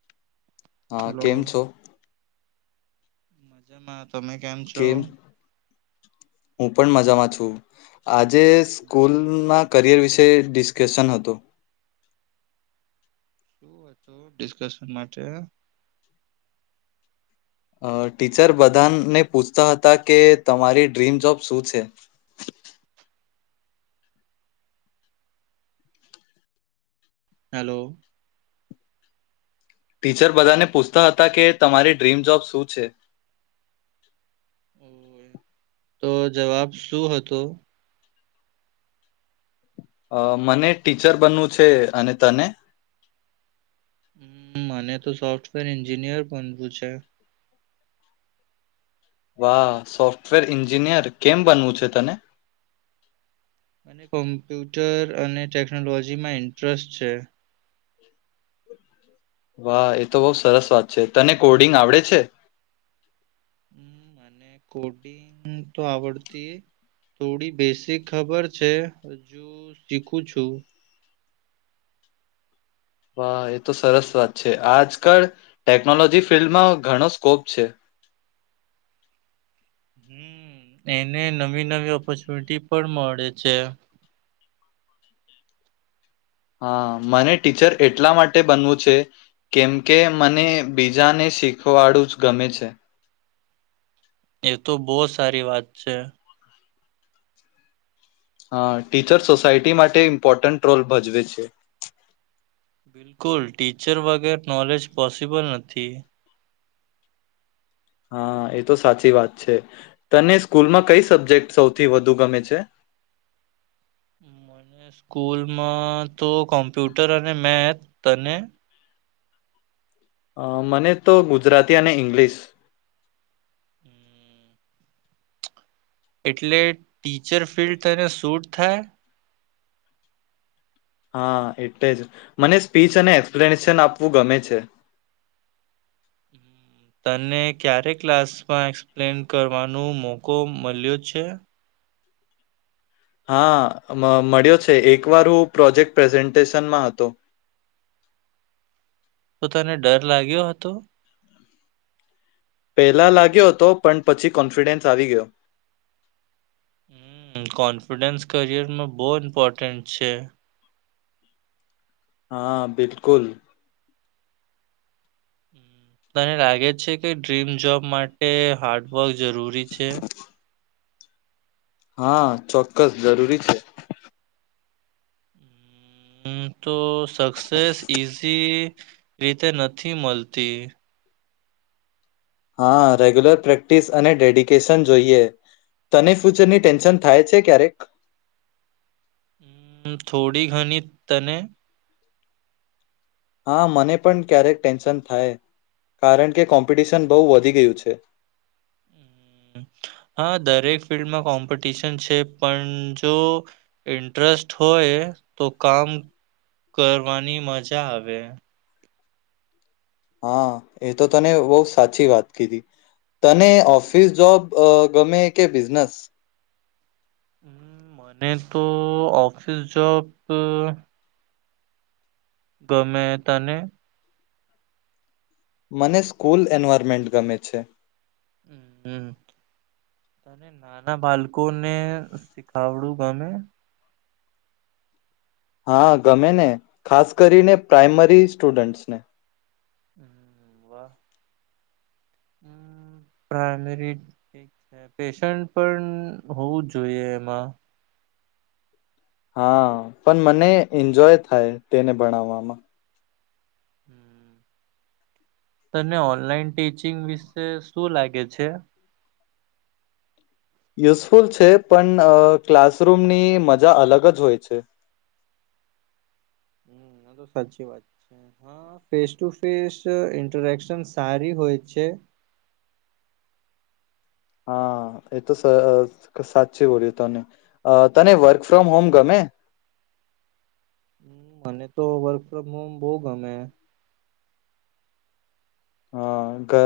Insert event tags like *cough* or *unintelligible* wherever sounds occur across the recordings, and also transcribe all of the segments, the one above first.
*inaudible* હા, હલો કેમ છો? મજામાં તમે કેમ છો? હું પણ મજામાં છું. આજે સ્કૂલમાં કરિયર વિશે ડિસ્કશન હતુ. શું હતું ડિસ્કશન માટે? અ ટીચર બધાને પૂછતા હતા, કે તમારી ડ્રીમ જોબ શું છે? હલો ટીચર બધાને પૂછતા હતા કે, તમારી ડ્રીમ જોબ શું છે? તો જવાબ શું હતો? અ મને ટીચર બનવું છે અને તને હમ અ. મને તો સોફ્ટવેર એન્જિનિયર બનવું છે. વાહ. સોફ્ટવેર એન્જિનિયર કેમ બનવું છે તને? મને કોમ્પ્યુટર અને ટેકનોલોજીમાં ઇન્ટરેસ્ટ છે. વાહ, એ તો બો સરસ વાત છે. તને કોડિંગ આવડે છે. હમ અ. મને કોડિંગ તો આવડતી થોડી બેસીક ખબર છે હજુ શીખું છું. વાહ, એ તો સરસ વાત છે. આજકાલ ટેકનોલોજી ફિલ્ડમાં ઘણો સ્કોપ છે. હમ અ એને નવી નવી ઓપોર્ચુનિટી પણ મળે છે. હા. મને ટીચર એટલા માટે બનવું છે, કેમ કે મને બીજાને શીખવાડું જ ગમે છે. એ તો બો સારી વાત છે. હા, ટીચર સોસાયટી માટે ઇમ્પોર્ટન્ટ રોલ ભજવે છે. બિલકુલ, ટીચર વગર નોલેજ પોસિબલ નથી. હા, એ તો સાચી વાત છે. તને સ્કૂલમાં કઈ સબ્જેક્ટ સૌથી વધુ ગમે છે? મને સ્કૂલમાં તો કોમ્પ્યુટર અને મેથ. તને? અ મને તો ગુજરાતી અને ઇંગ્લિશ. એટલે ટીચર ફિલ્ડ તને શૂટ થાય. હા, એટલે જ મને સ્પીચ અને એક્સપ્લેનેશન આપવું ગમે છે. તને ક્યારે ક્લાસમાં એક્સપ્લેન કરવાનો મોકો મળ્યો છે? હા મળ્યો છે, એક વાર હું પ્રોજેક્ટ પ્રેઝન્ટેશનમાં હતો તો તને ડર લાગ્યો હતો? પહેલા લાગ્યો હતો પણ પછી કોન્ફિડન્સ આવી ગયો. હમ કોન્ફિડન્સ કરિયરમાં બહુ ઇમ્પોર્ટન્ટ છે. હા બિલકુલ તને લાગે છે કે ડ્રીમ જોબ માટે હાર્ડવર્ક જરૂરી છે? હા ચોક્કસ જરૂરી છે. હમ તો સક્સેસ ઈઝી રીતે નથી મળતી. હા, રેગ્યુલર પ્રેક્ટિસ અને ડેડિકેશન જોઈએ. તને ફ્યુચરની ટેન્શન થાય છે ક્યારેક? હમ થોડી ઘણી. તને? હા મને પણ ક્યારેક ટેન્શન થાય, કારણ કે કોમ્પિટિશન બહુ વધી ગયું છે. હમ, હા, દરેક ફિલ્ડમાં કોમ્પિટિશન છે. પણ જો ઇન્ટરેસ્ટ હોય તો કામ કરવાની મજા આવે. હા એ તો તમે બવ સાચી વાત કીધી. તને ઓફિસ જોબ ગમે કે બિઝનેસ? હમ, મને તો ઓફિસ જોબ ગમે. તને? મને સ્કૂલ એન્વાયરમેન્ટ ગમે છે. હમ્મ, તને નાના બાળકોને શીખાવડું ગમે? હા ગમે ને, ખાસ કરીને પ્રાઈમરી સ્ટુડન્ટસને. વાહ. પ્રાઈમરી *unintelligible* પૅશન પણ હોવું જ જોઈએ એમાં. હા પણ મને એન્જોય થાય તેને ભણાવવામાં. *inaudible* તને ઓનલાઈન ટીચિંગ વિશે શું લાગે છે? યુઝફુલ છે પણ ક્લાસરૂમની મજા અલગ જ હોય છે. હમ આ તો સાચી વાત છે. હા ફેસ ટુ ફેસ ઇન્ટરેક્શન સારી હોય છે. હા, એ તો સ સાચી બોલ્યા તમે. અ તને વર્ક ફ્રોમ હોમ ગમે? હમ્મ, મને તો વર્ક ફ્રોમ હોમ બહ ગમે. હા ઘ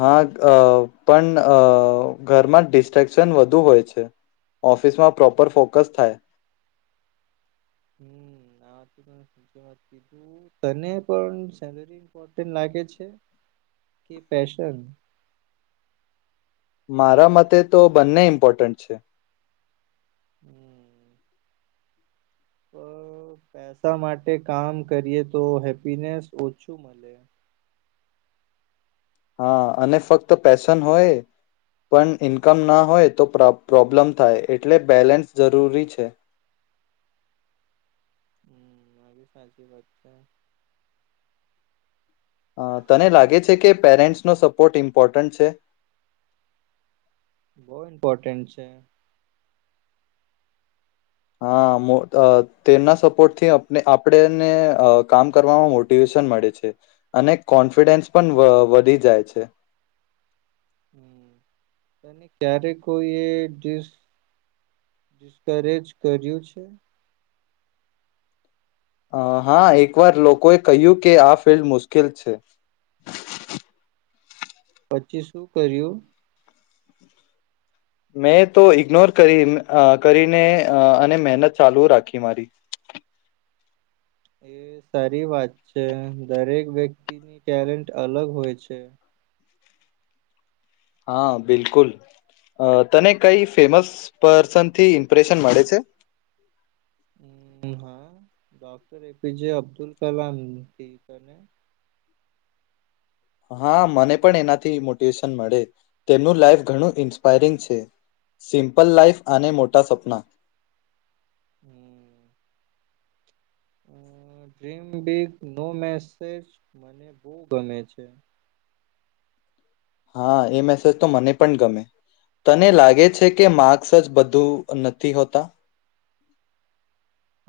હા અ પણ અ ઘરમાં ડિસ્ટ્રેક્શન વધુ હોય છે. ઓફિસમાં પ્રોપર ફોકસ થાય. હમ *unintelligible* તને પણ સેલરી ઈમ્પોર્ટન્ટ લાગે છે? કે પેશન? મારા મતે તો બંને ઇમ્પોર્ટન્ટ છે. હમ્મ. અ પેસા માટે કામ કરીએ તો હેપીનેસ ઓછું મળે. હા, અને ફક્ત પેશન હોય પણ ઈન્કમ ના હોય તો પ્રો પ્રોબ્લેમ થાય એટલે બેલેન્સ જરૂરી છે. *unintelligible* આ, તને લાગે છે કે પેરેન્ટ્સનો સપોર્ટ ઈમ્પોર્ટન્ટ છે? બહુ ઇમ્પોર્ટેન્ટ છે. હા મો અ તેમના સપોર્ટથી આપને આપણેને કામ કરવામાં મોટિવેશન મળે છે અને કોન્ફિડન્સ પણ વ વધી જાય છે. તને ક્યારે કોઈ એ ડિસ્કરેજ કર્યું છે? અ હા, એકવાર લોકોએ કહ્યું કે આ ફિલ્ડ મુશ્કેલ છે. પછી શું કર્યું? મેં તો ઈગ્નોર કરી અ કરીને અ અને મહેનત ચાલુ રાખી મારી. એ સારી વાત છે દરેક વ્યક્તિની ટેલેન્ટ અલગ હોય છે. હા બિલકુલ, અ તને કઈ ફેમસ પર્સન થી ઇમ્પ્રેશન મળે છે? હમ, હા ડોક્ટર એપીજે અબ્દુલ કલામ થી બને. હા મને પણ એનાથી ઇ મોટિવેશન મળે તેમનું લાઈફ ઘણું ઇન્સ્પાયરિંગ છે. સિમ્પલ લાઈફ અને મોટા સપના. હમ્મ. અ ડ્રીમ બિગ નો મેસેજ મને બવ ગમે છે. હા, એ મેસેજ તો મને પણ ગમે. તને લાગે છે કે માર્ક્સ જ બધું નથી હોતા?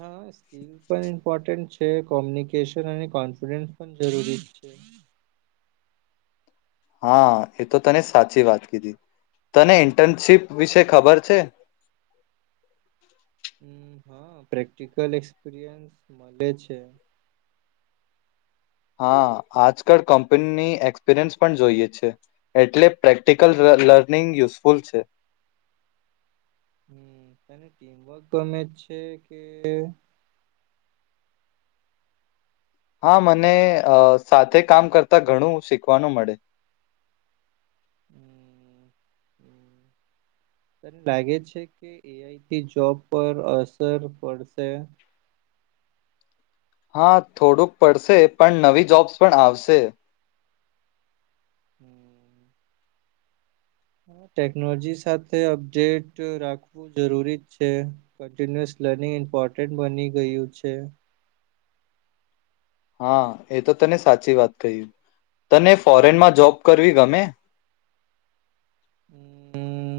હા સ્કીલ પણ ઇમ્પોર્ટન્ટ છે કોમ્યુનિકેશન અને કોન્સિડ્રંટ પણ જરૂરી છે. હા એ તો તને સાચી વાત કીધી, તને ઇન્ટર્નશીપ વિશે ખબર છે? હમ્મ હા પ્રેક્ટિકલ એક્સપિરિયન્સ મળે છે. હા આજકાલ કંપની એક્સપિરિયન્સ પણ જોઈએ છે, એટલે પ્રેક્ટિકલ લ લ લર્નિંગ યુઝફુલ છે. હમ્મ, તને ટીમવર્ક ગમે જ છે કે? હા મને અ સાથે કામ કરતા ઘણું શીખવાનું મળે. તન લાગે છે કે એઆઈટી જોબ પર અસર પડશે? હા થોડુંક પડશે પણ નવી જોબ્સ પણ આવશે. *inaudible* ટેકનોલોજી સાથે અપડેટ રાખવું જરૂરી છે, કન્ટિન્યુસ લર્નિંગ ઇમ્પોર્ટન્ટ બની ગયું છે. હા એ તો તને સાચી વાત કહી, તને ફોરેનમાં જોબ કરવી ગમે? હમ્મ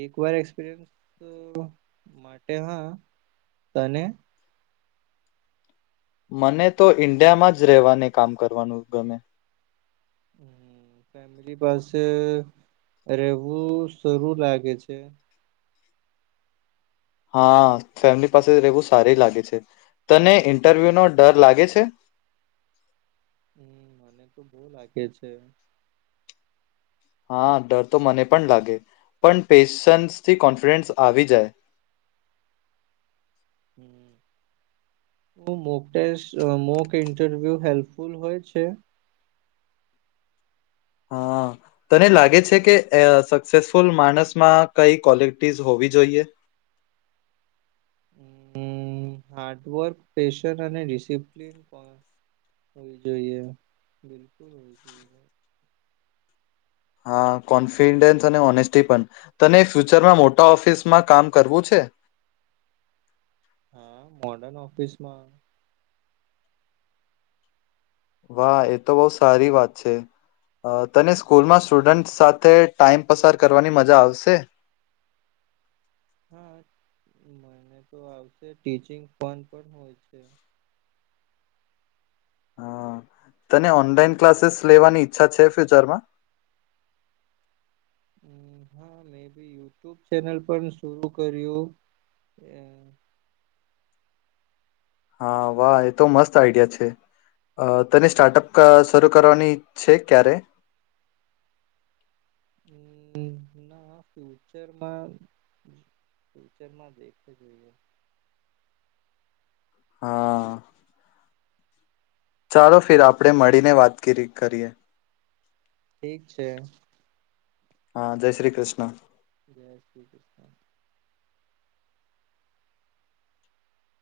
એક વાર એક્સપિરિયન્સ *unintelligible* માટે હા તને? મને તો ઈન્ડિયામાં જ રહેવાને કામ કરવાનું ગમે. ફેમિલી પાસે રહેવું સરું લાગે છે. હા ફેમિલી પાસે રહેવું સારી લાગે છે, તને ઈન્ટરવ્યુ નો ડર લાગે છે? હમ્મ મને તો બહું લાગે છે. હા ડર તો મને પણ લાગે, પણ પેશન્સ થી કોન્ફિડન્સ આવી જાય. શું મોકટેસ મો કે ઇન્ટરવ્યુ હેલ્પફુલ હોય છે? હા તને લાગે છે કે અ સક્સેસફુલ માણસમાં કઈ ક્વોલિટીઝ હોવી જોઈએ? હમ્મ, હાર્ડવર્ક, પેશન અને ડિસિપ્લિન પણ હોવી જોઈએ, બિલકુલ હોવી જોઈએ. હા કોન્ફિડેન્સ અને ઓનેસ્ટી પણ, તને ફ્યુચરમાં મોટા ઓફિસમાં કામ કરવું છે? હા, મોડન ઓફિસ માં. વાહ એ તો બવ સારી વાત છે, તને સ્કૂલમાં સ્ટુડન્ટ સાથે ટાઈમ પસાર કરવાની મજા આવશે? હા, મને તો આવશે ટીચિંગ ફન પણ હોય છે. હા, તને ઓનલાઈન ક્લાસીસ લેવાની ઈચ્છા છે ફ્યુચરમાં? અમ હા મે બી યુટ્યુબ ચેનલ પણ શુરુ કર્યું. હા, વાહ એ તો મસ્ત આઈડિયા છે, અ તેને સ્ટાર્ટઅપ શરૂ કરવાની છે ક્યારે? હમ્મ, ના ફ્યુચરમાં ફ્યુચરમાં દેખવુ જોઈએ. હા. ચાલો ફિર આપણે મળીને વાતગીરી કરીએ. ઠીક છે. હા જય શ્રી કૃષ્ણ. જય શ્રી કૃષ્ણ.